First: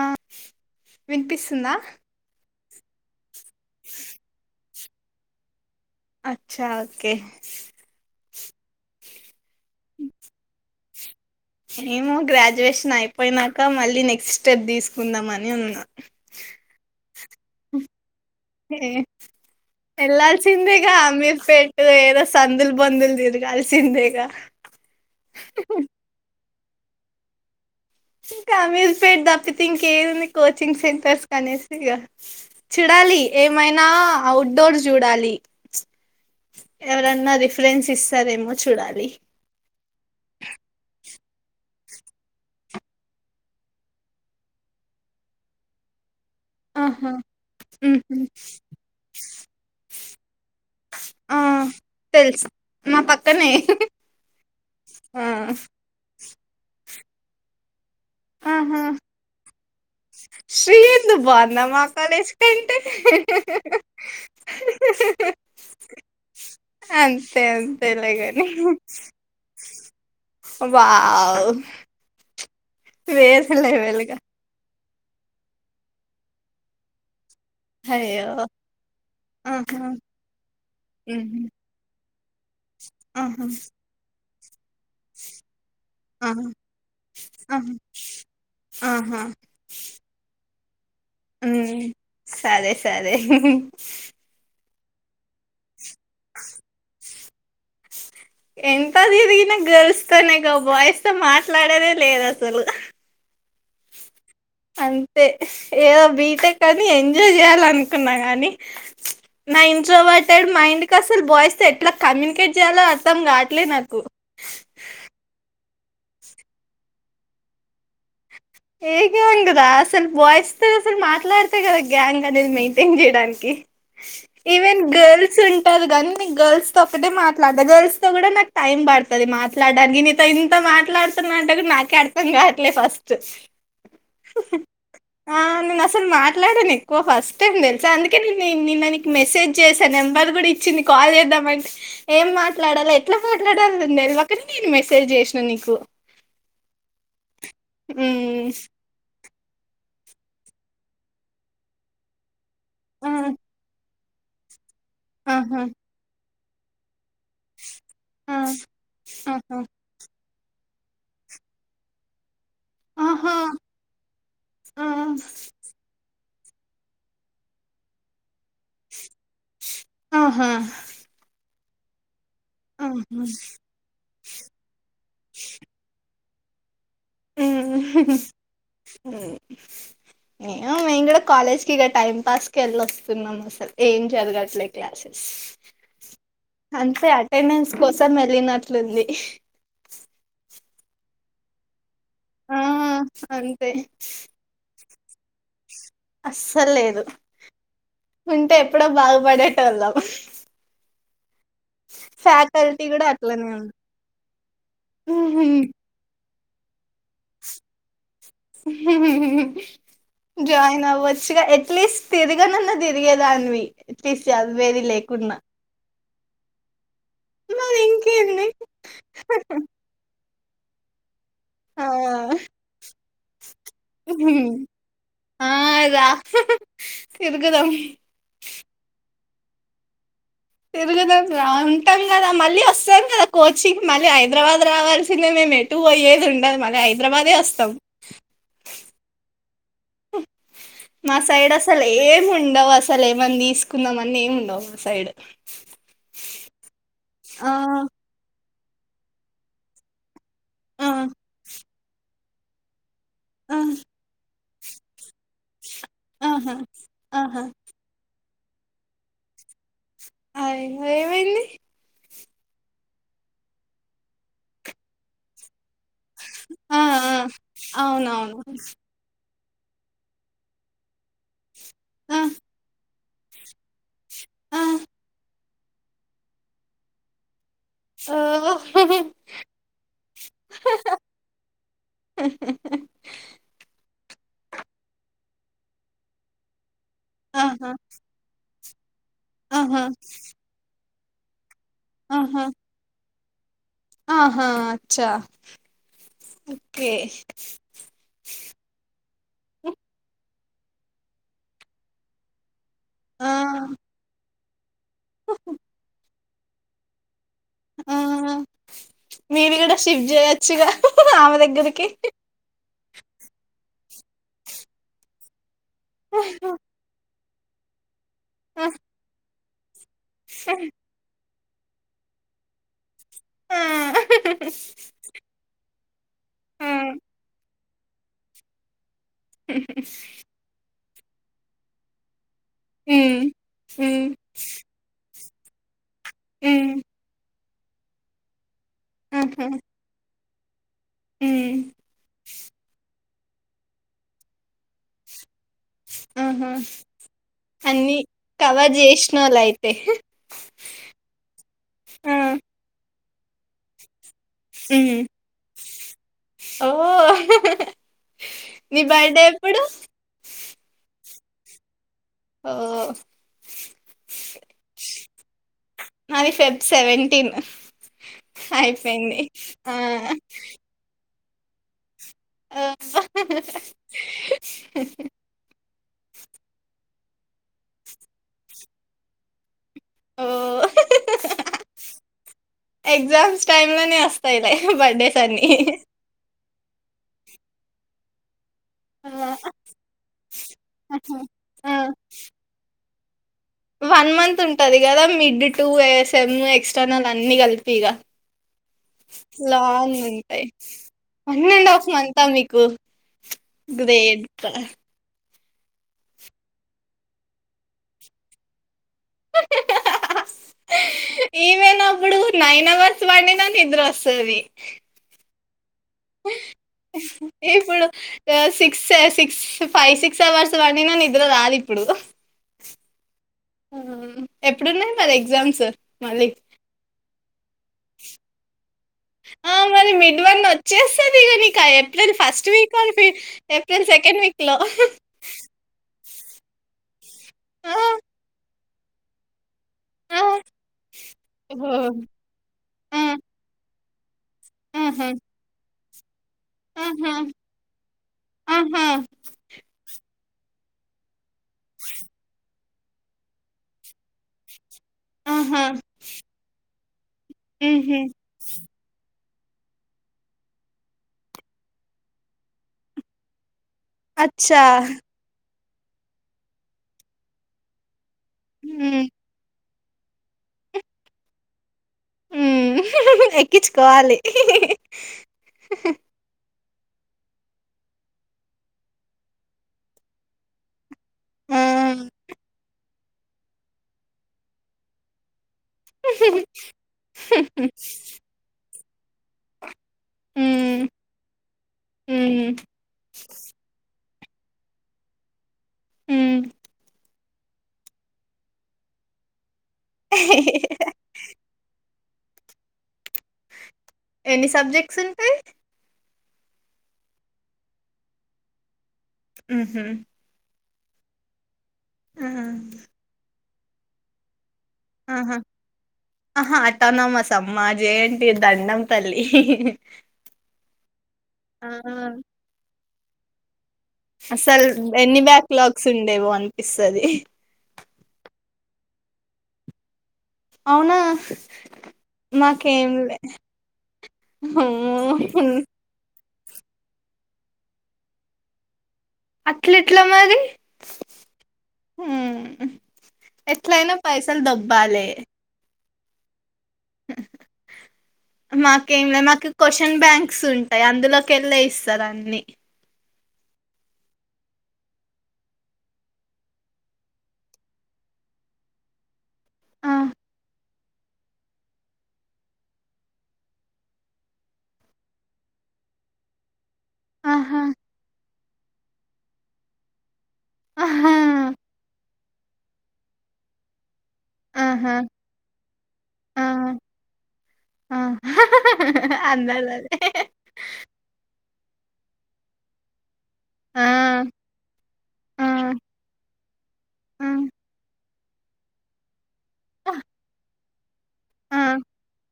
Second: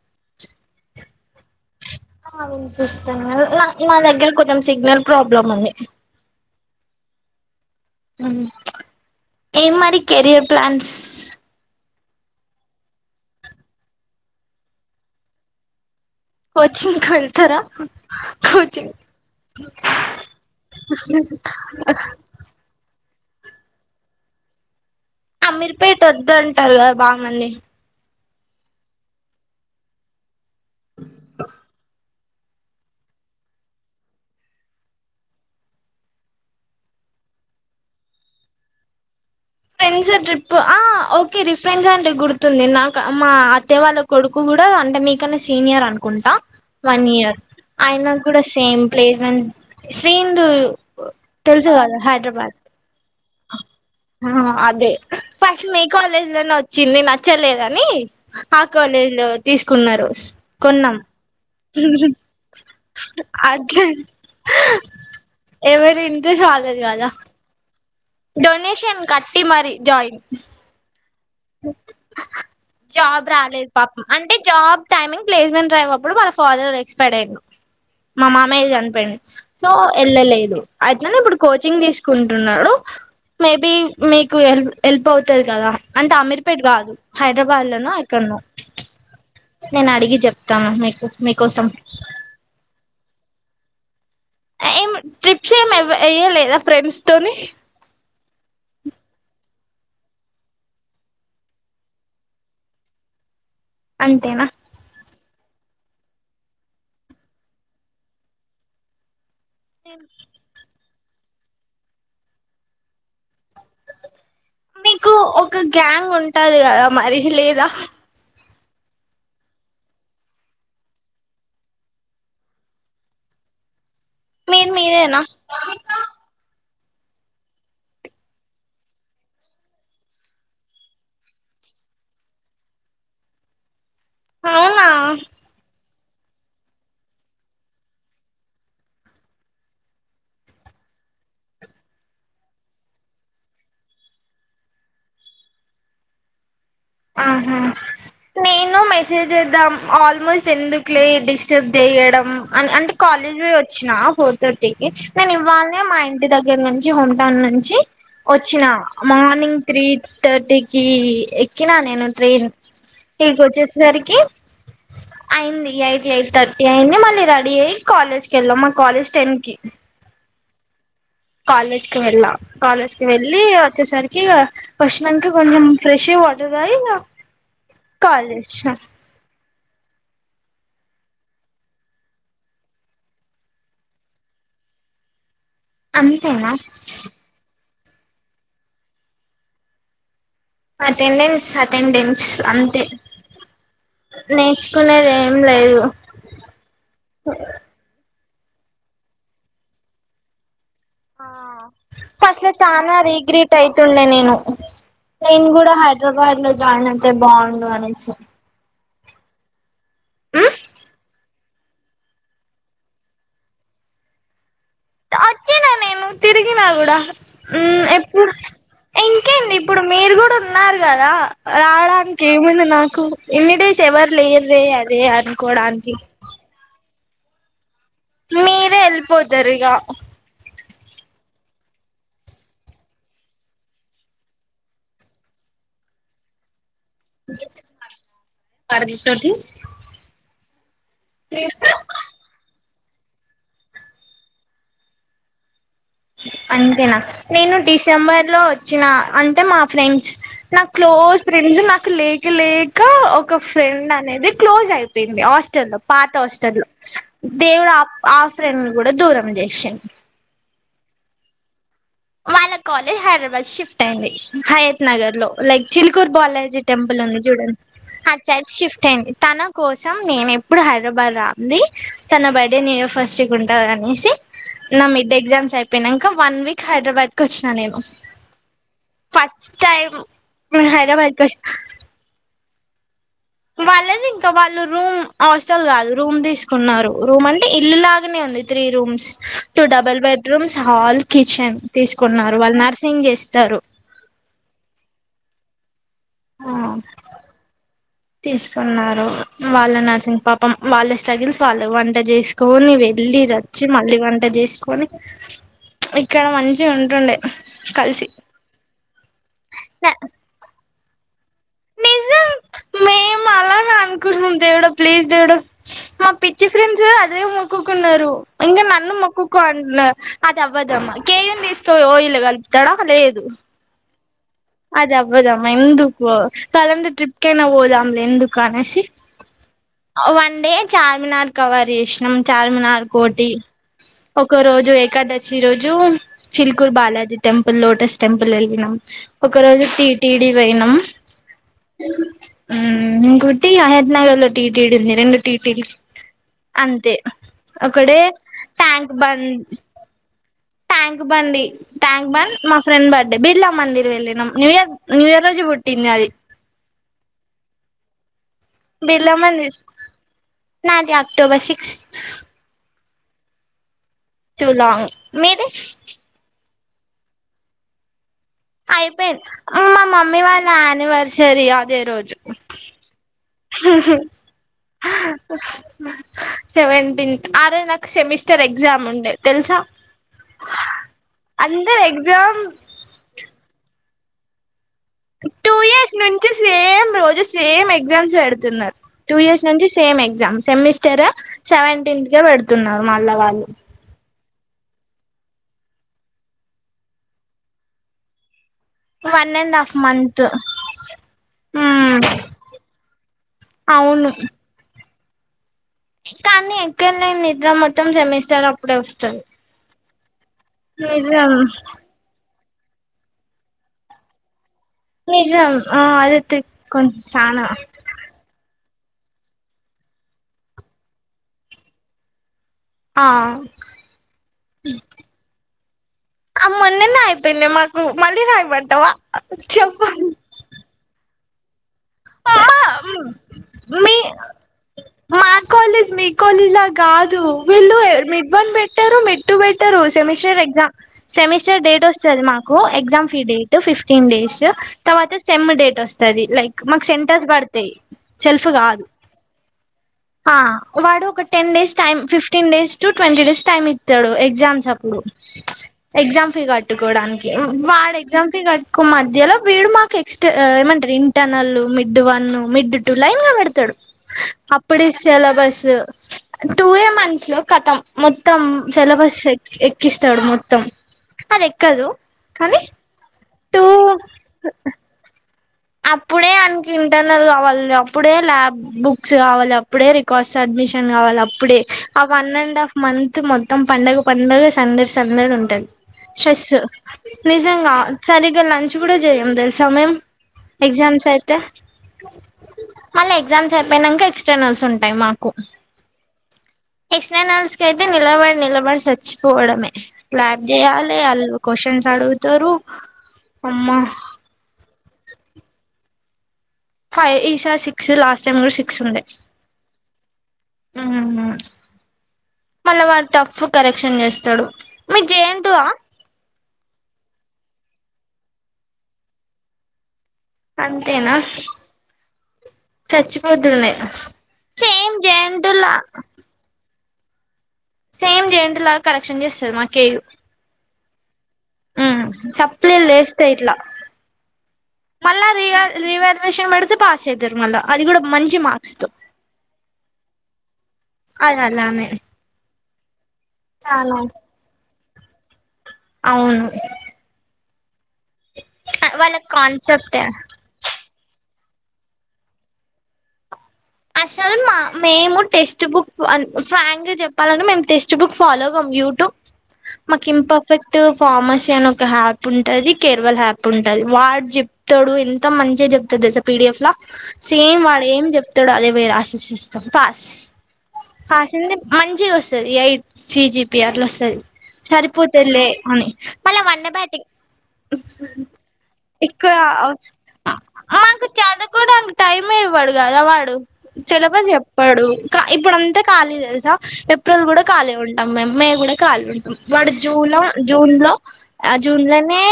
ఆ వినిపిస్తుందా పుస్తంగా మా దగ్గర కుంచం సిగ్నల్ ప్రాబ్లమ్ ఉంది అచ్చ ఒకే ఏ మారి కెరియర్ ప్లాన్స్ మేమ గ్రాడ్యుయేషన్ అయిపోయినాక మళ్ళీ నెక్స్ట్ స్టెప్ తీసుకుందాం అని ఉన్నా కోచింగ్కి వెళ్తార హ ఎల్లాల్సిందిగ అమీర్ పేట్ ఏదో సందుల్ బందుల్ది దిగాల్సిందేగా తెల్ బాగు మంది ఇంకా అమీర్పేట్ దప్పితే ఇంకేముంది కోచింగ్ సెటర్స్ కానీ సిగా చూడాలి ఏమైనా అఔట్డోర్ చూడాలి ఎవరన్నా రిఫరెన్స్ ఇస్తారేమో చూడాలి ఫ్రెండ్స్ ట్రిప్ ఆ ఓకే రిఫ్రెండ్స్ అంటే గుర్తుంది నాకు మా అత్తే వాళ్ళ కొడుకు కూడా అంటే మీకన్నా సీనియర్ అనుకుంటా వన్ ఆహా ఇయర్ అయన ఉహు కూడా సేమ్ ప్లేస్మెంట్ శ్రీ ఇందూ ఆ తెలుసు కదా తెలుసు హైదరాబాద్ మా పక్కనే ఆ అదే ఆ ఫస్ట్ మీ కాలేజ్ పలనా వచ్చింది నచ్చలేదని ఆ ఆహా కాలేజ్ లో తీసుకున్న రోజు శ్రీ కొన్నాం ఎందుకు బాగుందా మా కాలేజ్ కంటే అట్ ఎవరి ఇంట్రెస్ట్ వాల్లది కదా అంతే అంతేలేగాని డొనేషన్ కట్టి మరి జాయిన్ అవు జాబ్ రాలేదు పాపం అంటే జాబ్ టైమింగ్ ప్లేస్మెంట్ డ్రైవ్ అప్పుడు ఫాదర్ ఎక్స్పైర్డ్ అయ్యారు మా అయ్యో మామయ్య చనిపోయిండు సో ఆహా వెళ్ళలేదు అట్లనే ఇప్పుడు ఉహు కోచింగ్ తీసుకు కుంటున్నడు. ఆహా మే బీ మేక్ కూయలెదు హెల్ప్ అవుతది కదా. ఆహా శామీర్పేట్ కాదు హైదరాబాద్ ఆహా లనో, ఎక్కడ్నో. ఆహా నేనడిగి చెప్ [unintelligible] ఉమ్, సరే సర్ ఏమ్ ట్రిప్స్ ఏం ఎల్ తొ ఎయ్య లేదా ఫ్రెండ్స్ తోని ఎంత తిరిగిన గర్ల్స్ తొనేగా, బాయ్స్ తో మాట్లాడేదే లేదసలు. అంతేనా? అంతే, ఏదో బీటెక్ అని ఎంజాయ్ చేయాలనుకున్న కని. నా ఇంట్రోవర్టెడ్ మైండ్ క్ క అసల్ బాయ్స్ తో ఎట్ల కమ్యూనికేట్ చేయాలో అస్ ర్థం కాట్లే నాకు. క గ్యాంగ్ ఉంటది కదా, మరి లేదా? ఏ గ్యాంగ్ రా? అసలు బాయ్స్ తో అసలు మాట్లాడ్తే కదా, గ్యాంగ్ అనేది మెయింటెన్ చేయడానికి? మీరు ఈవెన్ మీరేనా గర్ల్స్ ఉంటరు గనీ, నెన్ గర్ల్స్ తొ ఒక్కటే మాట్లాడత. గర్ల్స్ తో కూడా నాకు టైం పడుతది మాట్లాడానికి, నీతో ఇంత మాట్లాడుతున్నా అంటె కూడ నాకే అర్థం కావట్లేదు ఫస్ట్. అవునా ఆ నెన్ అసల్ తోన్ మాట్లాడన్ ఎక్కువ ఫస్ట్ టైం తెలుసా, అందుకే నేను నిన్న నీకు మెసేజ్ చేసా, నెంబర్ కూడా ఇచ్చింది, కాల్ చేద్దామంటే ఏం మాట్లాడలో ఎట్లా మాట్లాడాలన్ తెలివకనే, నేను మెసేజ్ చేసినా నీకు. ఆహా ఉమ్ నేన్ చేసేద్దాం, ఆల్మోస్ట్ ఎందుక్లే డిస్టర్బ్ చేయడం అన్ అంటే ఆ కాలేజ్ పోయి వచ్చినా. ఫోర్ తట్ [unintelligible] కనీ ఆహా వాళ్ళే మా ఇంటి దగ్ నేన్ మంచిగ పన్ కానుంచి ఆ వచ్చిన, మార్నింగ్ త్రీ తట్టికి ఎక్ క్కినా నేను ట్రేన్ ఆహా ఆహా ఈడికొచ్చేసరికి ఆ అయింది ఎయిట్, ఎయిట్ తర్ అయింది మళ్ళీ రెడీ అయ్యి కాలేజ్కి వెళ్ళాం మా కాలేజ్ టెమ్ కి ఆహా కాలేజ్కి వెళ్ళ కాలేజ్ కి ఆహా వెళ్ళలి వచ్చేసరికి ఇ వచ్చినాక కొంచెం ఫ్రెష్ అయ్ వా లేదయినా హ్మ్మ్ ఉమ్ నేను మేం కూడా కాలేజ్ కి ఇక టైం పాస్కి వెళ్ళి వస్తున్నాము అసలు ఏం జరగట్లేదు క్లాసెస్ అంతేనా అంతే అటెండెన్స్ కోసం వేళ్ళినట్లుంది అటెండెన్స్ అటెండెన్స్ ఆ అంతే నేచి కొలెదే అస్సల్ లేదు ఉంటే ఎప్పుడో బాగుపడేటోళ్ళాం ఆ ఫస్ట్లో చనా కూడా అట్లనే రీగ్రేట్ ఉంది అయితుండే నేను నేను కూడా హైదరాబాద్ లో రాయన్ నేన్ హుహుహు ఉమ్ జాయిన్ అవ్వ చ్చుగా ఎట్లీస్ట్ తిరగనన్న తిరిగేదానివి ఎట్లీస్ట్ చ అచ్చిన నేను తిరిగినా కూడా మరి హ్మ్ ఎప్పుడు ఇంకేంది ఇంకేంది ఇప్పుడు మీరు కూడా ఉ న్నారు కదా ఆ రావడానికి ఏముంది నాకు ఇన్ని డేస్ ఎవరు లేరులే అదే ఆ అనుకోడానికి రా తిరుగుదాం మీరే ఎళ్ళిపోతరు ఇగ తిరుగుదాం రా ఉంటం కదా మళ్ళీ వస్తాం కదా కోచింగ్ మళ్ళీ హైదరాబాద్ రావాల్సిందే మేము ఎటు పోయ్యేది ఉండదు మళ్ళీ హైదరాబాదే వస్తాం పరది తోటి మా సైడ్ అసలు ఏం ఉండవు అస అసలు ఏమన్న తీసుకుందాం అన్న ఏమి ఉండవు మా సైడ్ అంతేనా ఆ నేను డిసెంబర్ లో వ చ్చిన అంటే మా ఫ్రెండ్స్ నా ఆ క్లోజ్ ఫ్రెండ్స్ నా లేక్ లేక్ కా ఒక ఆ ఫ్రెండ్ అనేది క్లోజ్ అయిపోయింది హాస్టల్లో పాత ఆహా హాస్టల్లో ఆహా దేవుడు ఆ ఆ ఫ్రెండ్ ని కూడా దూరం చేశిం అయ్యో ఏమైంది వాళ్ళ కాలేజ్ హైదరాబాద్ షిఫ్ట్ అయింది హయత్ నగర్ లో లైక్ చిల్ కూరు బాలాజీ ఆ టెంపుల్ ఆ ఉంది చూడండి అటు సైడ్ అవునవును షిఫ్ట్ అయింది తన కోసం నేను ఎప్పుడు హైదరాబాద్ రాంది ఆ తన బర్త్డే న్యూ ఇయర్ ఫస్ట్క్ ఉంటంది అనేసి ఆ నా మిడ్ ఎగ్జామ్స్ అయిపోయినాక వన్ వీక్ హైదరాబాద్కు వచ్చిన నేను ఓ ఫస్ట్ టైమ్ నేను హైదరాబాద్కు వచ్చిన వాళ్ళది ఇంకా వాళ్ళ రూమ్ హాస్టల్ కాదు రూమ్ తీసుకున్నారు రూమ్ అంటే ఆహా ఇల్లు లాగానే ఉంది త్రీ రూమ్స్ టూ ఆహా double bedrooms hall kitchen తీసుకున్నారు ఆహా వాళ్ళు నర్సింగ్ చేస్త తరు ఆహా అచ్చ ఆ తీసుకున్నారు వాళ్ళ నర్సింగ్ పాపం వాళ్ళ స్టగిల్స్ వాళ్ళ వంట చేసుకోని వెళ్ళి ఆ వచ్చి మళ్ళీ వంట చేసి కొనీ ఇక్కడ మంచిగా ఉంటుండే ఆ కలిసి మీరు కూడా షిఫ్ట్ చేయచ్చుగా ఆమె దగ్గరికి మేం అలా ర దేవుడా ప్లీజ దేవుడా మా పిచ్చి ఫ్రెండ్స్ అదే మొక్కుకున్నారు ఇంకా నన్ను మొక్కు కో అంటున్నారు అదవ్వదమ్మ కేయంది తో ఇలా కలుపుతాడా లేదు అది అవ్వదమ్మ ఎందు కావాలంటే ట్రిప్ కైన పోత ఎందుకా అనేసి వన్ డే చార్మినార్ కవర్ చేసినాం చార్మినార్ కోటి ఒక రోజు ఏకాదశి ఈ రోజు చిలుకూరు బాలాజీ టె లోటస్ టెంపుల్ వెళ్ళినాం ఒకరోజు తిటీ అడి పోయినం హు కోటి హయత్ నగర్ లో టీటీ డి ఉంది రెండు టి టి అంతే అన్ని ఒక్కడే కవర్ ట్యాంక్ చేసిన బండ్ వాళ్ళు అయితే ట్యాంక్ అంటే బిళ్ళ మందిర వెళ్ళినం న్యూ ఇయర్ న్యూ ఇయర్ రోజే పూటు పుట్టింది అది ఓహో బిర్లా మందిర్ నాది అక్ అక్టోబర్ సిక్స్ ఓ టు లాంగ్ మీది సేవేంటిన్ అయిపోయింది మా మమ్మీ వాళ్ళ యానివర్సరీ సరి అదే రోజు అబ్బా సెవెంటీన్త్ ఆ రోజు నాకు సెమిస్టర్ ఎగ్జామ్ ఉండే తెలుసా ఓ అందరు ఎగ్జామ్ వస్తాయి లే టూ ఇయర్స్ నుంచి సేమ్ రోజు సేమ్ ఎగ్జామ్స్ పెడుతున్నారు టూ ఇయర్స్ నుంచి సేమ్ ఎగ్జామ్ సెమిస్టర్ ఆ, సెవెంటీన్త్ కె పెడుతున్నారు మళ్ల్లా వాళ్ళు వన్ మంత్ ఉంటా ంటది కదా మిడ్ టూ ఎఎస్ఎం ఎక్స్టర్నల్ అన్ని కలిపి ఇగా వన్ అండ్ హాఫ్ లానే మంత్ ఉంటాయి వన్ అండ్ హాఫ్ ఉమ్ మంతా మీకు అవును గ్రేట్ కానీ ఎక్కువ వెళ్ళను నిద్ర మొత్తం సెమిస్టర్ అప్పుడే వస్తారు ఇవేన్ అపుడు నైన్ అవర్స్ పండినా నిద్ర వస్తుది నిజం ఆ అదే ఎతే కొంచ చనా సిస్ సిక్స్ ఫైవ్ సిక్స్ అవర్స్ పండిన నిద్ర రాదు ఇప్పుడు ఆ ఎప్పుడున్నాయి మరి ఎగ్జామ్స్ మళ్ళీ ఆ మొన్ననే అయిపోయిందియి మాకు మళ్ళీ రాయిమంటవా చెప్పాలి చెస్ అది కాని కాయప్ అమ్ మీ సెకండ్ వీక్ లో మా కాలజ్ మీ కాలజ్లా కాదు ఆ వీళ్ళు మిడ్ వన్ పెట్ ట్టరూ మిడ్ టూ పెటూ ఆ సెమిస్టర్ ఎగ్జామ్ సెమిస్టర్ ఓ డేట్ వస్తుంది మాకు ఆ exam fee date fifth ఫ్టీన్ days ఆహా తర్వాత సెమ్ డేట్ వస్తది వస్తది మాకు ఆహా సెంటర్స్ పడతాయి సెల్ఫ్ కాదు ఆహా ఆ వాడు ఒకటి ten days time fifteen days టటు twenty days time ఇస్తాడు ఎగజామ్స్ప్ అప్ ఆహా ఎగ్జామ్ ఫి కట్టుకోవడానికి వాడు ఉహు ఎగ్జామ్ ఫి కట్టు మధ్యలో వీడు మాకు ఎక్స్ట ఏమంటారు టనల్ mid one mid two line గా పెడతాడు. అచ్చా అప్పుడీ సిలబస్సు టూ ఏ మంత్స్ లో కతం మొత్తం హ్మ్ సెలబస్ ఎక్కిస్తాడు మొత్తం అది ఎక్కదు కానీ ఉం టూ ఎక్కించుకోవాలి. అప్పుడే అన్ ఇంటర్నల్ కావాలి అప్పుడే ల్యాబ్ బుక్స్ కావాలి అప్పుడే రికార్డ్స్ సడ్మిషన్ కావాలి అప్పుడే ఆ వన్ అండ్ హాఫ్ మంత్ మొత్తం పండుగ పండుగ సందడి సందడి ఉంటది స్ట్రెస్ నిజంగా సరిగా లంచ్. లంచ్ కూడా చేయము తెలుసా మేమ్ హ్మ్ ఎగ్జామ్స్ అయితే హ్మ్ మళ్ళీ ఎగ్జామ్స్ అయిపోయినంక ఎక్ స్టర్నల్స్ ఉంటాయి మాకు హ్మ్ ఎక్స్టార్నల్స్ కి అయితే నిలబడి నిలబడి చచ్చిపోవడమే లాబ్ చేయాలి అల్ క్వశ్చన్స్ ఆడుగు అడుగుతారు అమ్మ ఎన్ని సబ్జెక్ట్స్ ఉంటాయి ఫైవ్ ఈష సిక్స్ లాస్ట్ టైమ్ కూడా సిక్స్ ఉండే. ఉహుం ఉహుహు మళ్ళ వాడు టఫ్ కరెక్షన్ చేస్తాడు మీ ఆహా జేఎన్‌టూ ఆ ఆహా అట్టానమాసం మా జెఎన్‌టు దండం తల్లి అంతేనా ఆ చచ్చిపోతునే అసలు ఎన్ని బ్యాక్ లాగ్స్ ఉండేవో అనిపిస్త స్తది సేమ్ జెంట్ లాగా కరెక్షన్ చేస్తారు మాకేయూ అవునా సప్లీలు మాకేం లే లేస్తాయి ఇట్లా మళ్ళా రివ పెడితే పాస్ అవుతారు మళ్ళా అది కూడా మంచి మార్క్స్ తో అట్లేట్లా మరి అది అలానే ఉం ఎట్లాయినా చాలా పైసలు దబ్ బాలే అవును మాకేం వాళ్ళ లే మాకు క్వశ్చన్ కాన్సెప్టే బ్యాంక్స్ ఉంటాయి అందులో కెళ్లే ఇస్తారు అన్ని అసలు మా మేము టెక్స్ట్ బుక్ అన్ ఫ్రాంక్ గా చెప్పాలంటే మేము టెక్స్ట్ బుక్ ఫాలోగాం యూట్యూబ్ ఆ మాకు ఇంపర్ఫెక్ట్ ఫార్మసీ అని ఒక హ్యాప్ ఉంటుంది కేర్వల్ హ్యాప్ ఉంటది వాడు జెప్తాడు ఎంత మంచిగా జేప్తంది అసలు పీడిఎఫ్ ల ఆహా సేమ్ వాడ్ ఏం జెప్ అత్తడు అదే వేర ఆశస్స్తాం పాస్ ఆహా ఆసింది మంచిగా వస్తది ఎయిట్ సిజిపి అట్లా వస్తది ఆహా సరిపోతులే అని మళ్ళీ ఆ వన్న బాటింగ్ ఆ ఎక్కువ అందరిది అదే మాకు చద్ కోడానికి టైం మె ఇవ్వడు గదా వాడ్ ఆ చెలపా చెప్పాడు క ఆ ఇప్పుడు అంతా ఖాళీ తెలుసా ఏప్రిల్ కూడా ఖాళీ ఉన్ అమ్ అమ్మే గుడా కాల్ మీ వాడు జూలం జూన్ లో అ ఆ ఆ జూన్ లానే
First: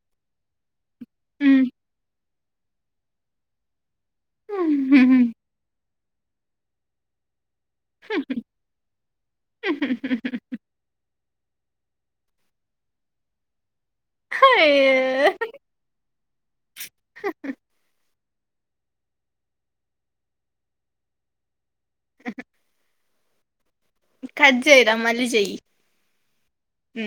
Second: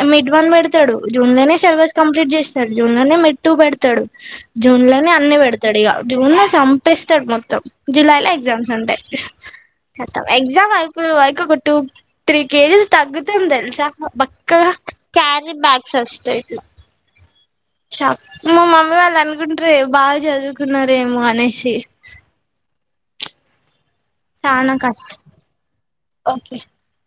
ఏ మిడ్ వన్ మిడ్ ఇత్తడు జూన్ లనే హ్మ్ సెలబస్ కంప్లీట్ చేస్ జూన్ననే మెట్టు పెడుతాడు జూన్ లనే అత్ జూన్ ల చంపేస్తాడు మొత్తం జూలైలో ఎగ్జామ్స్ ఉంటాయి కతం ఎగ్జామ్ అయిపో వర్ కుకు టూ త్రీ కేజీస్ తగ్గుతం తెలుసా బక్కగా అయ్యో క్యారి బ్యాగస్ వస్తాయి మా మమ్మీ వాళ్ళు అనుకుంటారే బాగా చదువుకున్నారేమో అనేసి కట్ చానా చెయ్ రా కష్టం మళ్ళీ చెయ్ ఓకే ఉ